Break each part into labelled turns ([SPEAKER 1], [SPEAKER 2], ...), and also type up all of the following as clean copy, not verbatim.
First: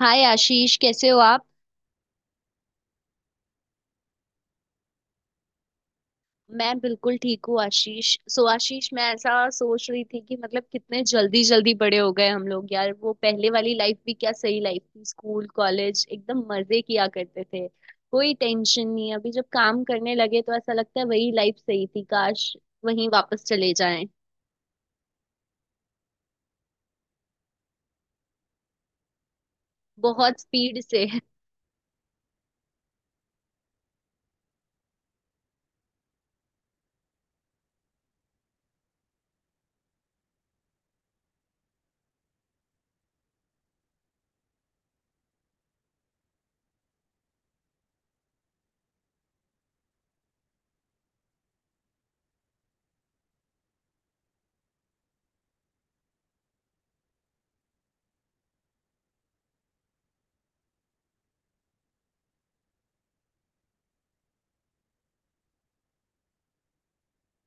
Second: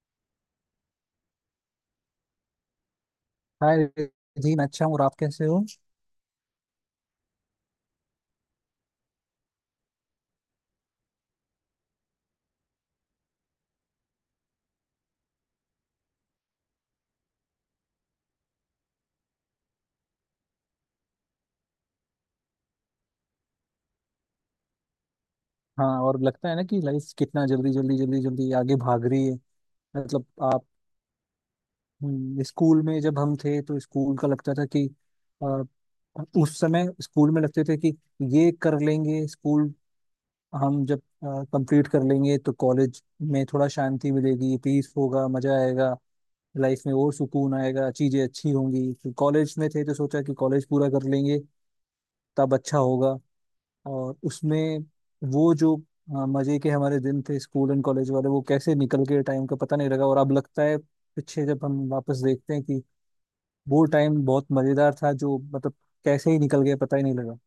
[SPEAKER 1] हाय आशीष, कैसे हो आप?
[SPEAKER 2] हाय जी, मैं अच्छा हूँ। और आप कैसे हो?
[SPEAKER 1] मैं बिल्कुल ठीक हूँ आशीष। सो आशीष, मैं ऐसा सोच रही थी कि मतलब कितने जल्दी जल्दी बड़े हो गए हम लोग यार। वो पहले वाली लाइफ भी क्या सही लाइफ थी। स्कूल कॉलेज एकदम मजे किया करते थे। कोई टेंशन नहीं, अभी जब काम करने लगे तो ऐसा लगता है वही लाइफ सही थी। काश वहीं वापस चले जाएं।
[SPEAKER 2] हाँ, और लगता है ना कि लाइफ कितना जल्दी जल्दी आगे भाग रही है। मतलब
[SPEAKER 1] बहुत
[SPEAKER 2] आप।
[SPEAKER 1] स्पीड से।
[SPEAKER 2] स्कूल में जब हम थे तो स्कूल का लगता था कि आ, उस समय स्कूल में लगते थे कि ये कर लेंगे स्कूल। हम जब कंप्लीट कर लेंगे तो कॉलेज में थोड़ा शांति मिलेगी, पीस होगा, मजा आएगा। लाइफ में और सुकून आएगा, चीजें अच्छी होंगी। फिर कॉलेज में थे तो सोचा कि कॉलेज पूरा कर लेंगे तब अच्छा होगा। और उसमें वो जो मजे के हमारे दिन थे स्कूल एंड कॉलेज वाले, वो कैसे निकल गए टाइम का पता नहीं लगा। और अब लगता है पीछे जब हम वापस देखते हैं कि वो टाइम बहुत मजेदार था, जो मतलब कैसे ही निकल गया पता ही नहीं लगा।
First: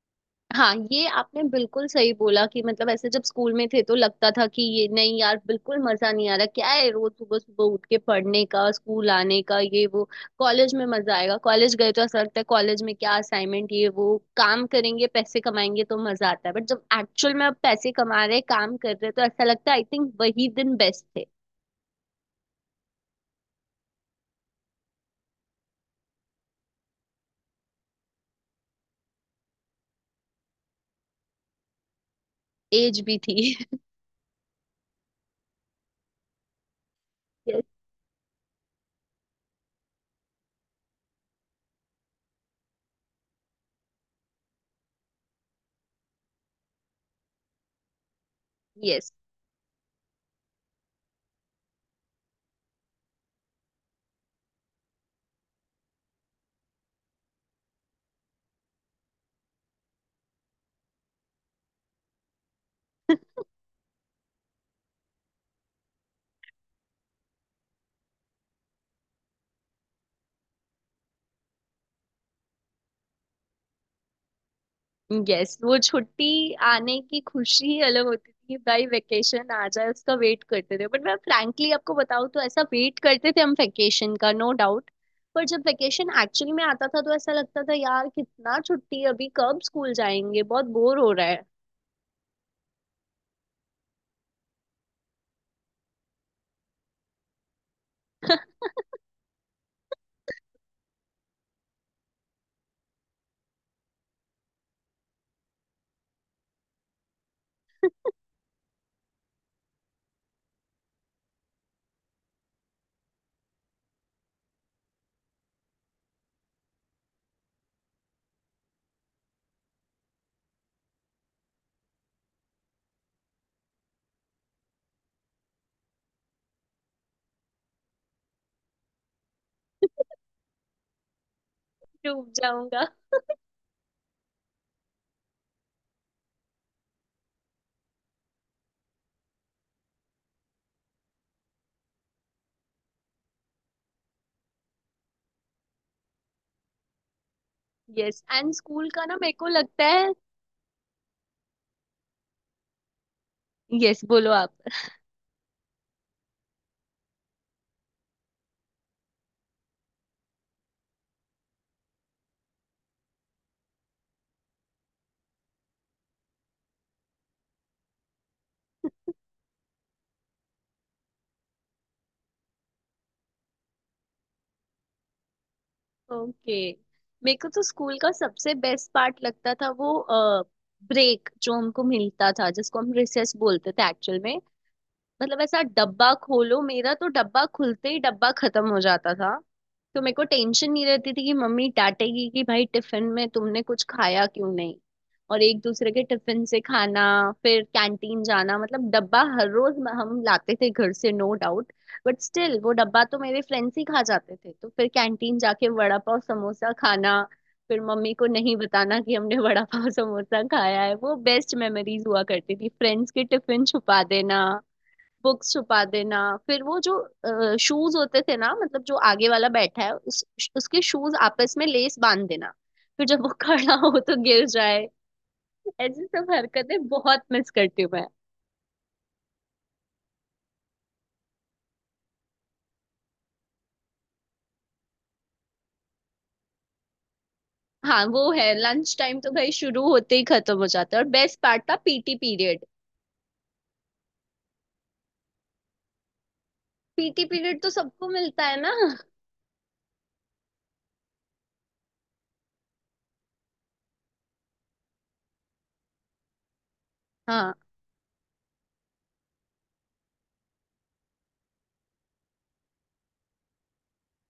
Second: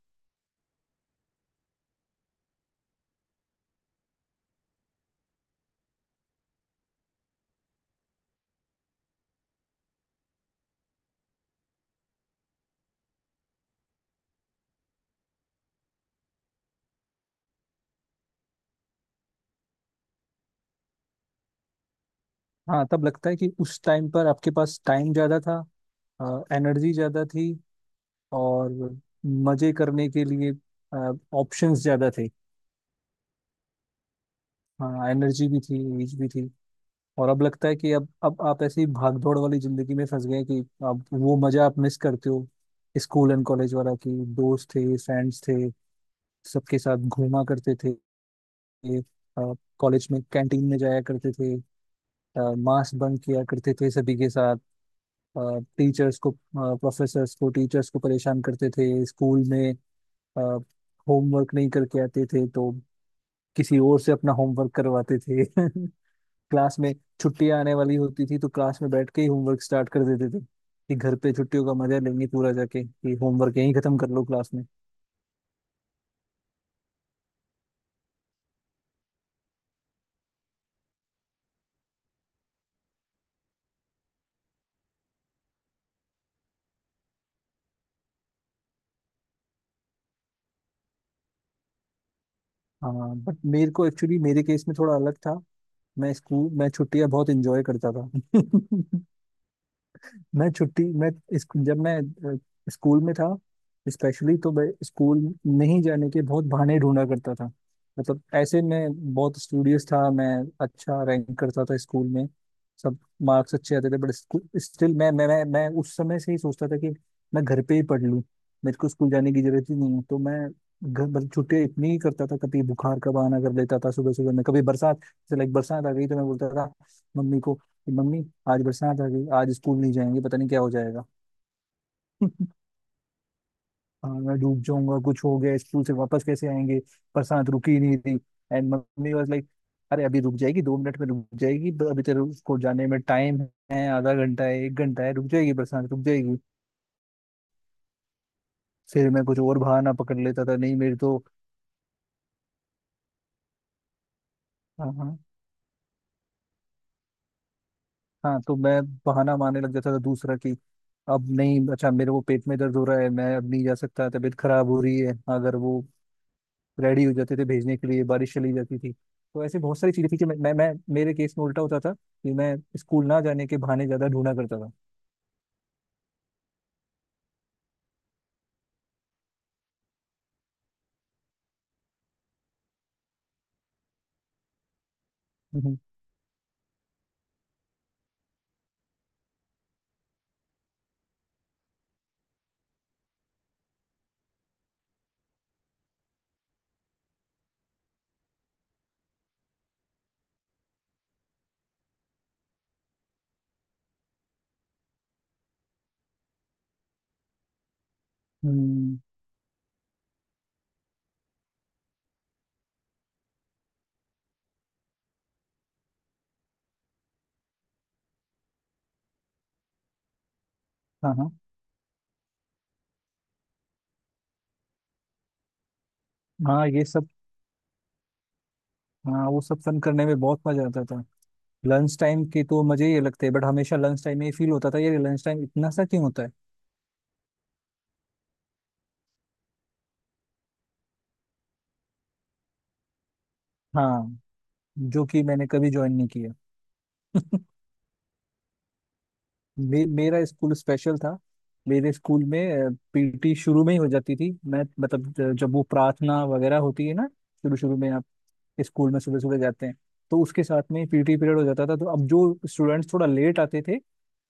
[SPEAKER 1] हाँ, ये आपने बिल्कुल सही बोला कि मतलब ऐसे जब स्कूल में थे तो लगता था कि ये नहीं यार, बिल्कुल मजा नहीं आ रहा, क्या है रोज सुबह सुबह उठ के पढ़ने का, स्कूल आने का, ये वो। कॉलेज में मजा आएगा, कॉलेज गए तो ऐसा लगता है कॉलेज में क्या असाइनमेंट ये वो काम करेंगे, पैसे कमाएंगे तो मजा आता है, बट जब एक्चुअल में अब पैसे कमा रहे, काम कर रहे, तो ऐसा लगता है आई थिंक वही दिन बेस्ट थे।
[SPEAKER 2] हाँ, तब लगता है कि उस टाइम पर आपके पास टाइम ज्यादा था, एनर्जी ज्यादा थी, और मजे करने के लिए ऑप्शंस ज्यादा थे।
[SPEAKER 1] एज भी थी।
[SPEAKER 2] हाँ, एनर्जी भी थी, एज भी थी। और अब लगता है कि अब आप ऐसी भागदौड़ वाली जिंदगी में फंस गए कि अब वो मजा आप मिस करते हो स्कूल एंड कॉलेज वाला। कि दोस्त थे, फ्रेंड्स थे, सबके साथ घूमा करते थे।
[SPEAKER 1] यस।
[SPEAKER 2] कॉलेज में कैंटीन में जाया करते थे। मास्क बंक किया करते थे सभी के साथ। टीचर्स को प्रोफेसर्स को, टीचर्स को परेशान करते थे स्कूल में। होमवर्क नहीं करके आते थे तो किसी और से अपना होमवर्क करवाते थे। क्लास में छुट्टियां आने वाली होती थी तो क्लास में बैठ के ही होमवर्क स्टार्ट कर देते थे कि घर पे छुट्टियों का मजा लेंगे पूरा जाके, कि होमवर्क यहीं खत्म कर लो क्लास में।
[SPEAKER 1] यस, वो छुट्टी आने की खुशी ही अलग होती थी भाई। वेकेशन आ जाए, उसका वेट करते थे, बट मैं फ्रैंकली आपको बताऊँ तो ऐसा वेट करते थे हम वेकेशन का, नो डाउट। पर जब वेकेशन एक्चुअली में आता था तो ऐसा लगता था यार कितना छुट्टी है, अभी कब स्कूल जाएंगे, बहुत बोर हो रहा है।
[SPEAKER 2] हाँ, बट मेरे को एक्चुअली मेरे केस में थोड़ा अलग था। मैं स्कूल, मैं छुट्टियां बहुत इंजॉय करता था। मैं छुट्टी मैं जब मैं अ, स्कूल में था स्पेशली, तो मैं स्कूल नहीं जाने के बहुत बहाने ढूंढा करता था। मतलब ऐसे मैं बहुत स्टूडियस था, मैं अच्छा रैंक करता था स्कूल में, सब मार्क्स अच्छे आते थे, बट स्टिल मैं उस समय से ही सोचता था कि मैं घर पे ही पढ़ लूँ, मेरे को स्कूल जाने की जरूरत ही नहीं है। तो मैं घर, मतलब छुट्टियाँ इतनी ही करता था, कभी बुखार का बहाना कर लेता था सुबह सुबह में, कभी बरसात जैसे लाइक बरसात आ गई तो मैं बोलता था मम्मी को कि मम्मी, आज बरसात आ गई, आज स्कूल नहीं जाएंगे, पता नहीं क्या हो जाएगा।
[SPEAKER 1] डूब जाऊंगा।
[SPEAKER 2] हाँ, मैं डूब जाऊंगा, कुछ हो गया स्कूल से वापस कैसे आएंगे, बरसात रुकी ही नहीं थी। एंड मम्मी वाज लाइक, अरे अभी रुक जाएगी, दो मिनट में रुक जाएगी, अभी तेरे को जाने में टाइम है, आधा घंटा है, एक घंटा है, रुक जाएगी, बरसात रुक जाएगी।
[SPEAKER 1] यस एंड स्कूल का
[SPEAKER 2] फिर
[SPEAKER 1] ना,
[SPEAKER 2] मैं
[SPEAKER 1] मेरे
[SPEAKER 2] कुछ
[SPEAKER 1] को
[SPEAKER 2] और
[SPEAKER 1] लगता
[SPEAKER 2] बहाना
[SPEAKER 1] है।
[SPEAKER 2] पकड़ लेता था, नहीं मेरी तो।
[SPEAKER 1] यस, बोलो आप।
[SPEAKER 2] हाँ, हाँ। हाँ तो मैं बहाना मारने लग जाता था दूसरा कि अब नहीं, अच्छा मेरे को पेट में दर्द हो रहा है, मैं अब नहीं जा सकता, तबीयत खराब हो रही है। अगर वो रेडी हो जाते थे भेजने के लिए, बारिश चली जाती थी, तो ऐसे बहुत सारी चीजें थी कि मैं मेरे केस में उल्टा होता था कि मैं स्कूल ना जाने के बहाने ज्यादा ढूंढा करता था।
[SPEAKER 1] ओके। मेरे को तो स्कूल का सबसे बेस्ट पार्ट लगता था वो ब्रेक जो हमको मिलता था, जिसको हम रिसेस बोलते थे एक्चुअल में। मतलब ऐसा
[SPEAKER 2] हम्म।
[SPEAKER 1] डब्बा खोलो, मेरा तो डब्बा खुलते ही डब्बा खत्म हो जाता था। तो मेरे को टेंशन नहीं रहती थी कि मम्मी डांटेगी कि भाई टिफिन में तुमने कुछ खाया क्यों नहीं। और एक दूसरे के टिफिन से खाना, फिर कैंटीन जाना। मतलब डब्बा हर रोज हम लाते थे घर से, नो डाउट। बट स्टिल वो डब्बा तो मेरे फ्रेंड्स ही खा जाते थे, तो फिर कैंटीन जाके वड़ा पाव समोसा खाना। फिर मम्मी को नहीं
[SPEAKER 2] हम्म।
[SPEAKER 1] बताना कि हमने वड़ा पाव समोसा खाया है। वो बेस्ट मेमोरीज हुआ करती थी। फ्रेंड्स के टिफिन छुपा देना, बुक्स छुपा देना। फिर वो जो शूज होते थे ना, मतलब जो आगे वाला बैठा है उसके
[SPEAKER 2] हाँ,
[SPEAKER 1] शूज
[SPEAKER 2] हाँ।
[SPEAKER 1] आपस में लेस बांध देना। फिर जब वो खड़ा हो तो गिर जाए। ऐसी सब
[SPEAKER 2] हाँ, ये
[SPEAKER 1] हरकतें
[SPEAKER 2] सब।
[SPEAKER 1] बहुत मिस करती हूँ मैं।
[SPEAKER 2] हाँ, वो सब फन करने में बहुत मजा आता था। लंच टाइम के तो मजे ही लगते हैं, बट हमेशा लंच टाइम में ये फील होता था, ये लंच टाइम इतना सा क्यों होता है।
[SPEAKER 1] हाँ वो है, लंच टाइम तो भाई शुरू होते ही खत्म हो जाता है। और बेस्ट पार्ट था पीटी पीरियड।
[SPEAKER 2] हाँ, जो कि मैंने कभी ज्वाइन नहीं किया।
[SPEAKER 1] पीटी पीरियड तो सबको मिलता है ना।
[SPEAKER 2] मेरा स्कूल स्पेशल था। मेरे स्कूल में पीटी शुरू में ही हो जाती थी। मैं मतलब जब वो प्रार्थना वगैरह होती है ना,
[SPEAKER 1] हाँ।
[SPEAKER 2] शुरू शुरू में आप स्कूल में सुबह सुबह जाते हैं, तो उसके साथ में पीटी पीरियड हो जाता था। तो अब जो स्टूडेंट्स थोड़ा लेट आते थे,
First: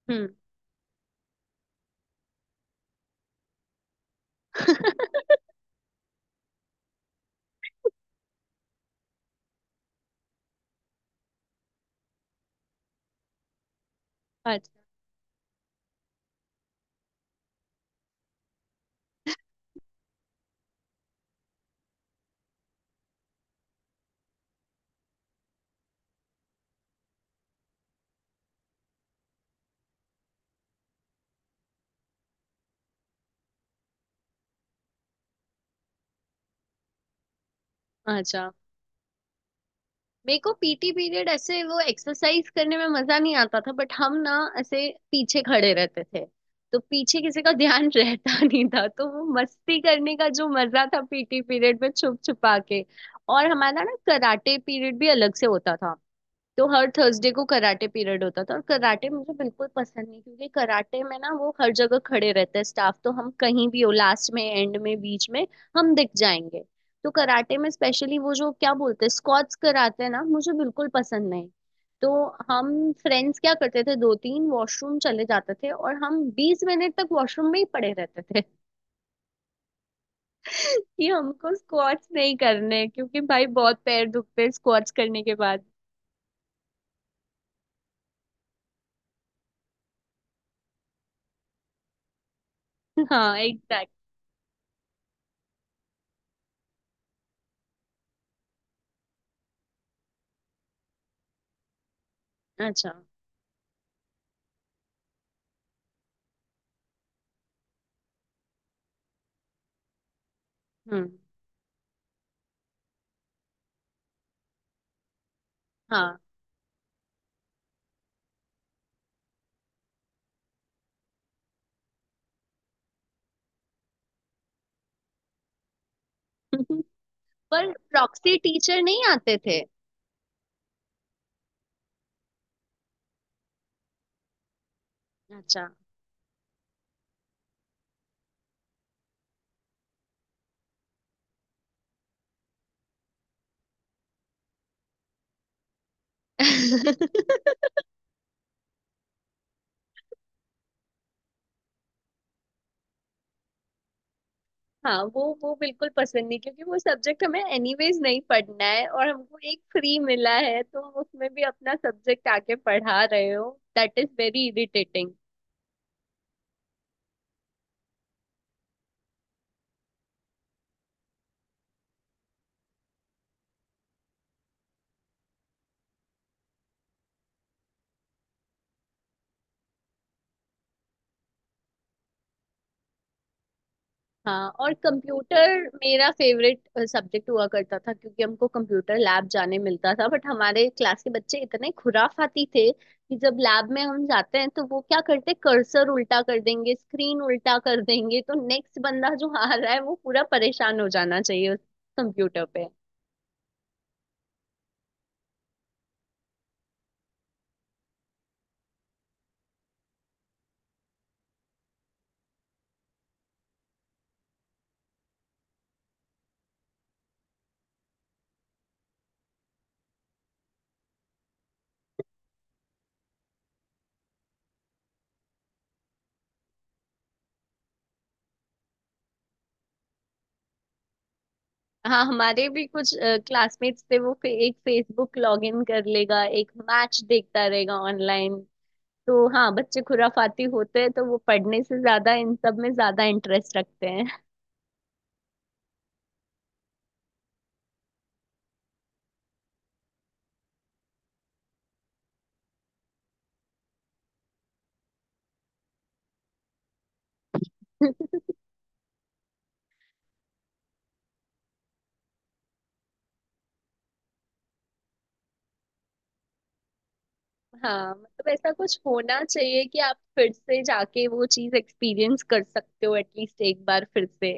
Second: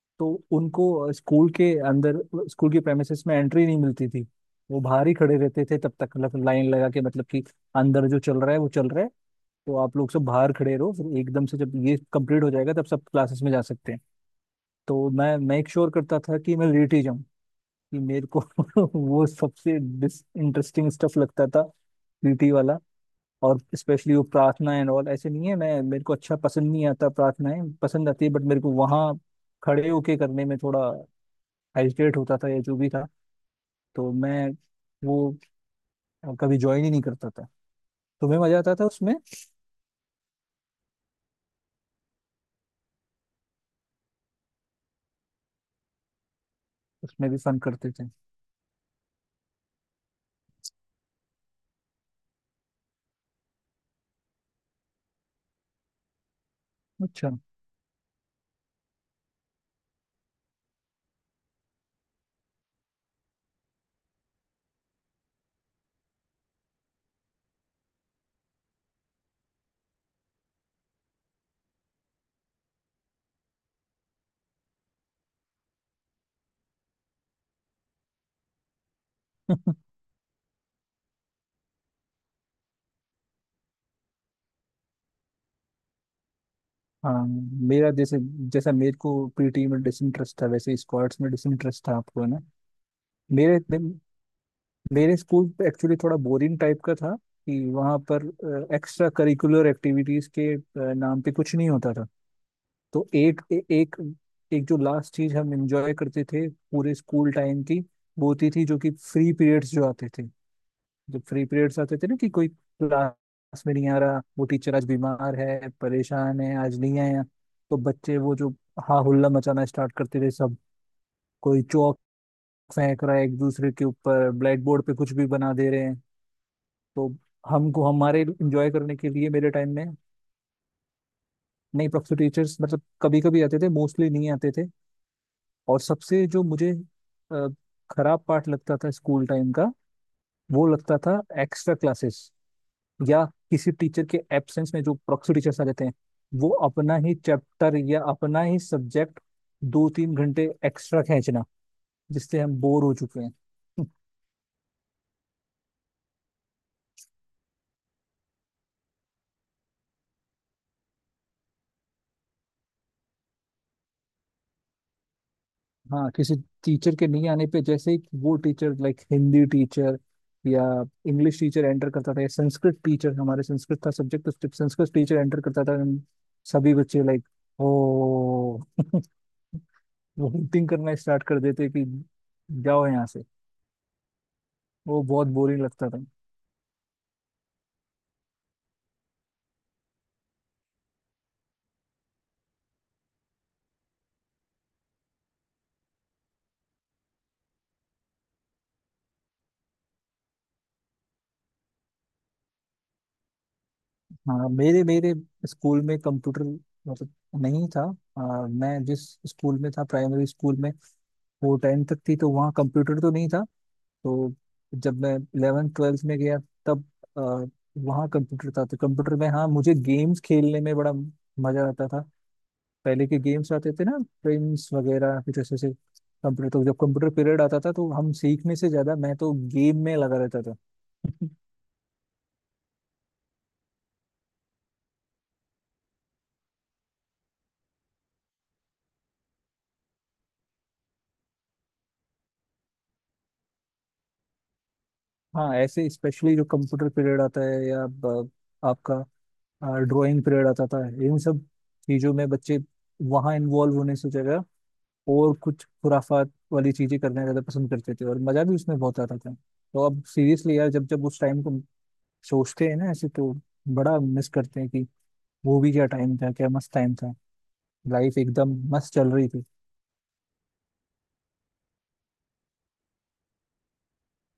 [SPEAKER 1] हम्म।
[SPEAKER 2] तो उनको स्कूल के अंदर, स्कूल के प्रेमिसेस में एंट्री नहीं मिलती थी, वो बाहर ही खड़े रहते थे तब तक। मतलब लाइन लगा के, मतलब कि अंदर जो चल रहा है वो चल रहा है, तो आप लोग सब बाहर खड़े रहो, फिर एकदम से जब ये कंप्लीट हो जाएगा तब सब क्लासेस में जा सकते हैं।
[SPEAKER 1] अच्छा।
[SPEAKER 2] तो मैं मेक श्योर करता था कि मैं लेट ही जाऊं, कि मेरे को वो सबसे डिस इंटरेस्टिंग स्टफ लगता था पीटी वाला। और स्पेशली वो प्रार्थना एंड ऑल, ऐसे नहीं है मैं, मेरे को अच्छा पसंद नहीं आता, प्रार्थनाएं पसंद आती है, बट मेरे को वहाँ खड़े होके करने में थोड़ा हेजिटेट होता था, या जो भी था। तो मैं वो कभी ज्वाइन ही नहीं करता था। तो मैं,
[SPEAKER 1] अच्छा,
[SPEAKER 2] मजा आता था उसमें,
[SPEAKER 1] मेरे को पीटी पीरियड ऐसे वो एक्सरसाइज करने में मजा नहीं आता था, बट हम ना ऐसे पीछे खड़े रहते थे, तो पीछे
[SPEAKER 2] उसमें भी
[SPEAKER 1] किसी का
[SPEAKER 2] फन
[SPEAKER 1] ध्यान
[SPEAKER 2] करते थे।
[SPEAKER 1] रहता नहीं था, तो वो मस्ती करने का जो मजा था पीटी पीरियड में छुप छुपा के। और हमारा ना कराटे पीरियड भी अलग से होता था। तो हर थर्सडे
[SPEAKER 2] अच्छा।
[SPEAKER 1] को कराटे पीरियड होता था, और कराटे मुझे बिल्कुल पसंद नहीं, क्योंकि कराटे में ना वो हर जगह खड़े रहते हैं स्टाफ, तो हम कहीं भी हो, लास्ट में, एंड में, बीच में, हम दिख जाएंगे। तो कराटे में स्पेशली वो जो क्या बोलते हैं स्क्वाट्स कराते हैं ना, मुझे बिल्कुल पसंद नहीं। तो हम फ्रेंड्स क्या करते थे, दो तीन वॉशरूम चले जाते थे और हम 20 मिनट तक वॉशरूम में ही पड़े रहते थे। कि हमको स्क्वाट्स नहीं करने, क्योंकि भाई बहुत पैर दुखते हैं स्क्वाट्स करने के बाद।
[SPEAKER 2] हाँ, मेरा जैसे, जैसा मेरे को पीटी में डिसइंटरेस्ट था वैसे स्क्वाड्स में डिसइंटरेस्ट था आपको, है ना।
[SPEAKER 1] हाँ,
[SPEAKER 2] मेरे
[SPEAKER 1] एग्जैक्ट।
[SPEAKER 2] मेरे स्कूल पे एक्चुअली थोड़ा बोरिंग टाइप का था कि वहाँ पर एक्स्ट्रा करिकुलर एक्टिविटीज के नाम पे कुछ नहीं होता था।
[SPEAKER 1] अच्छा।
[SPEAKER 2] तो एक एक जो लास्ट चीज हम एंजॉय करते थे पूरे स्कूल टाइम की, वो होती थी जो कि फ्री पीरियड्स जो आते थे।
[SPEAKER 1] हम्म।
[SPEAKER 2] जब फ्री पीरियड्स आते थे ना कि कोई क्लास में नहीं आ रहा, वो टीचर आज बीमार है,
[SPEAKER 1] हाँ।
[SPEAKER 2] परेशान है, आज नहीं आया, तो बच्चे वो जो हा हुल्ला मचाना स्टार्ट करते थे सब। कोई चौक फेंक रहा है एक दूसरे के ऊपर, ब्लैक बोर्ड पे कुछ भी बना दे रहे हैं। तो
[SPEAKER 1] पर
[SPEAKER 2] हमको हमारे
[SPEAKER 1] प्रॉक्सी
[SPEAKER 2] इंजॉय
[SPEAKER 1] टीचर
[SPEAKER 2] करने
[SPEAKER 1] नहीं
[SPEAKER 2] के लिए
[SPEAKER 1] आते
[SPEAKER 2] मेरे
[SPEAKER 1] थे?
[SPEAKER 2] टाइम में, नहीं प्रोफेसर टीचर्स मतलब कभी कभी आते थे, मोस्टली नहीं आते थे।
[SPEAKER 1] अच्छा।
[SPEAKER 2] और सबसे जो मुझे अ, खराब पार्ट लगता था स्कूल टाइम का, वो लगता था एक्स्ट्रा क्लासेस, या किसी टीचर के एब्सेंस में जो प्रोफेसर टीचर्स आ जाते हैं, वो अपना ही चैप्टर या अपना ही सब्जेक्ट दो तीन घंटे एक्स्ट्रा खींचना, जिससे हम बोर हो चुके हैं।
[SPEAKER 1] हाँ वो बिल्कुल पसंद नहीं, क्योंकि वो सब्जेक्ट हमें एनीवेज नहीं पढ़ना है, और हमको एक फ्री मिला है, तुम उसमें भी अपना सब्जेक्ट आके पढ़ा रहे हो। That is very irritating.
[SPEAKER 2] हाँ, किसी टीचर के नहीं आने पे जैसे ही वो टीचर लाइक हिंदी टीचर या इंग्लिश टीचर एंटर करता था, या संस्कृत टीचर, हमारे संस्कृत था सब्जेक्ट, तो संस्कृत टीचर एंटर करता था, हम सभी बच्चे लाइक ओ वोमिटिंग करना स्टार्ट कर देते कि जाओ यहाँ से।
[SPEAKER 1] हाँ, और
[SPEAKER 2] वो बहुत
[SPEAKER 1] कंप्यूटर
[SPEAKER 2] बोरिंग लगता था।
[SPEAKER 1] मेरा फेवरेट सब्जेक्ट हुआ करता था, क्योंकि हमको कंप्यूटर लैब जाने मिलता था, बट हमारे क्लास के बच्चे इतने खुराफाती थे कि जब लैब में हम जाते हैं तो वो क्या करते, कर्सर उल्टा कर देंगे, स्क्रीन उल्टा कर देंगे, तो नेक्स्ट बंदा जो आ रहा है वो पूरा परेशान हो जाना चाहिए उस कंप्यूटर पे।
[SPEAKER 2] हाँ, मेरे मेरे स्कूल में कंप्यूटर मतलब नहीं था। मैं जिस स्कूल में था, प्राइमरी स्कूल में, वो टेंथ तक थी, तो वहाँ कंप्यूटर तो नहीं था। तो जब मैं 11th 12th में गया तब आ, वहाँ कंप्यूटर था। तो कंप्यूटर में हाँ मुझे गेम्स खेलने में बड़ा मजा आता था। पहले के गेम्स आते थे ना, प्रिंस वगैरह, कुछ ऐसे ऐसे कंप्यूटर। तो जब कंप्यूटर पीरियड आता था तो हम सीखने से ज्यादा मैं तो गेम में लगा रहता था।
[SPEAKER 1] हाँ, हमारे भी कुछ क्लासमेट्स थे, वो एक फेसबुक लॉग इन कर लेगा, एक मैच देखता रहेगा ऑनलाइन। तो हाँ, बच्चे खुराफाती होते हैं तो वो पढ़ने से ज्यादा इन सब में ज्यादा इंटरेस्ट रखते हैं।
[SPEAKER 2] हाँ, ऐसे स्पेशली जो कंप्यूटर पीरियड आता है या आपका ड्राइंग पीरियड आता था, इन सब चीजों में बच्चे वहाँ इन्वॉल्व होने से जगह और कुछ खुराफात वाली चीजें करना ज्यादा पसंद करते थे, और मजा भी उसमें बहुत आता था। तो अब सीरियसली यार, जब जब उस टाइम को सोचते हैं ना ऐसे, तो बड़ा मिस करते हैं कि वो भी क्या टाइम था, क्या मस्त टाइम था।
[SPEAKER 1] हाँ,
[SPEAKER 2] लाइफ
[SPEAKER 1] मतलब ऐसा
[SPEAKER 2] एकदम
[SPEAKER 1] कुछ
[SPEAKER 2] मस्त चल
[SPEAKER 1] होना
[SPEAKER 2] रही थी।
[SPEAKER 1] चाहिए कि आप फिर से जाके वो चीज एक्सपीरियंस कर सकते हो एटलीस्ट एक बार फिर से।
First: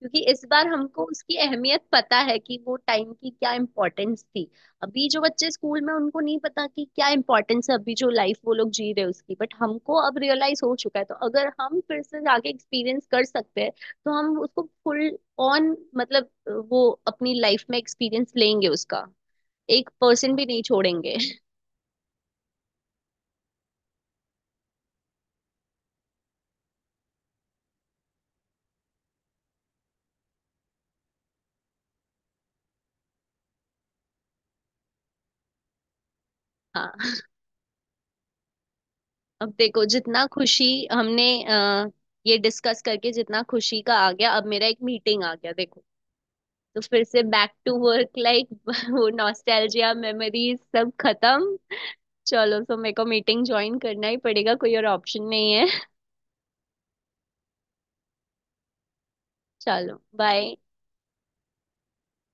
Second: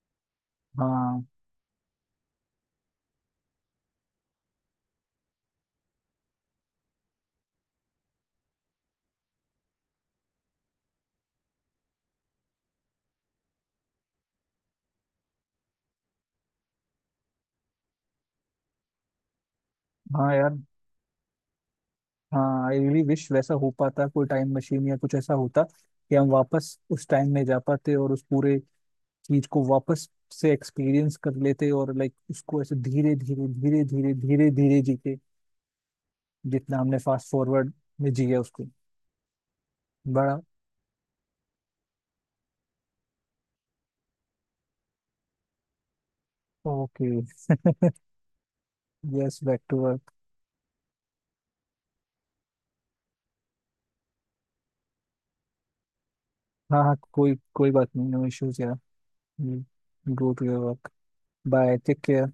[SPEAKER 1] क्योंकि इस बार हमको
[SPEAKER 2] हाँ।
[SPEAKER 1] उसकी अहमियत पता है कि वो टाइम की क्या इम्पोर्टेंस थी। अभी जो बच्चे स्कूल में, उनको नहीं पता कि क्या इम्पोर्टेंस है अभी जो लाइफ वो लोग जी रहे हैं उसकी, बट हमको अब रियलाइज हो चुका है। तो अगर हम फिर से जाके एक्सपीरियंस कर सकते हैं, तो हम उसको फुल ऑन मतलब वो अपनी लाइफ में एक्सपीरियंस लेंगे, उसका एक
[SPEAKER 2] हाँ
[SPEAKER 1] परसेंट भी
[SPEAKER 2] यार,
[SPEAKER 1] नहीं छोड़ेंगे।
[SPEAKER 2] हाँ आई रियली विश वैसा हो पाता, कोई टाइम मशीन या कुछ ऐसा होता कि हम वापस उस टाइम में जा पाते और उस पूरे चीज को वापस से एक्सपीरियंस कर लेते, और लाइक उसको ऐसे धीरे धीरे धीरे धीरे धीरे धीरे जीते, जितना
[SPEAKER 1] हाँ।
[SPEAKER 2] हमने फास्ट फॉरवर्ड में जिया उसको।
[SPEAKER 1] अब देखो जितना
[SPEAKER 2] बड़ा।
[SPEAKER 1] खुशी हमने ये डिस्कस करके जितना खुशी का आ गया, अब मेरा एक मीटिंग आ गया देखो। तो फिर
[SPEAKER 2] ओके।
[SPEAKER 1] से बैक टू वर्क लाइक वो
[SPEAKER 2] yes, back to
[SPEAKER 1] nostalgia
[SPEAKER 2] work.
[SPEAKER 1] Memories सब खत्म। चलो सो मेरे को मीटिंग ज्वाइन करना ही पड़ेगा, कोई और ऑप्शन नहीं है।
[SPEAKER 2] हाँ हाँ, कोई कोई बात नहीं, नो इश्यूज यार।
[SPEAKER 1] चलो
[SPEAKER 2] go to
[SPEAKER 1] bye.
[SPEAKER 2] Your work. Bye, take care.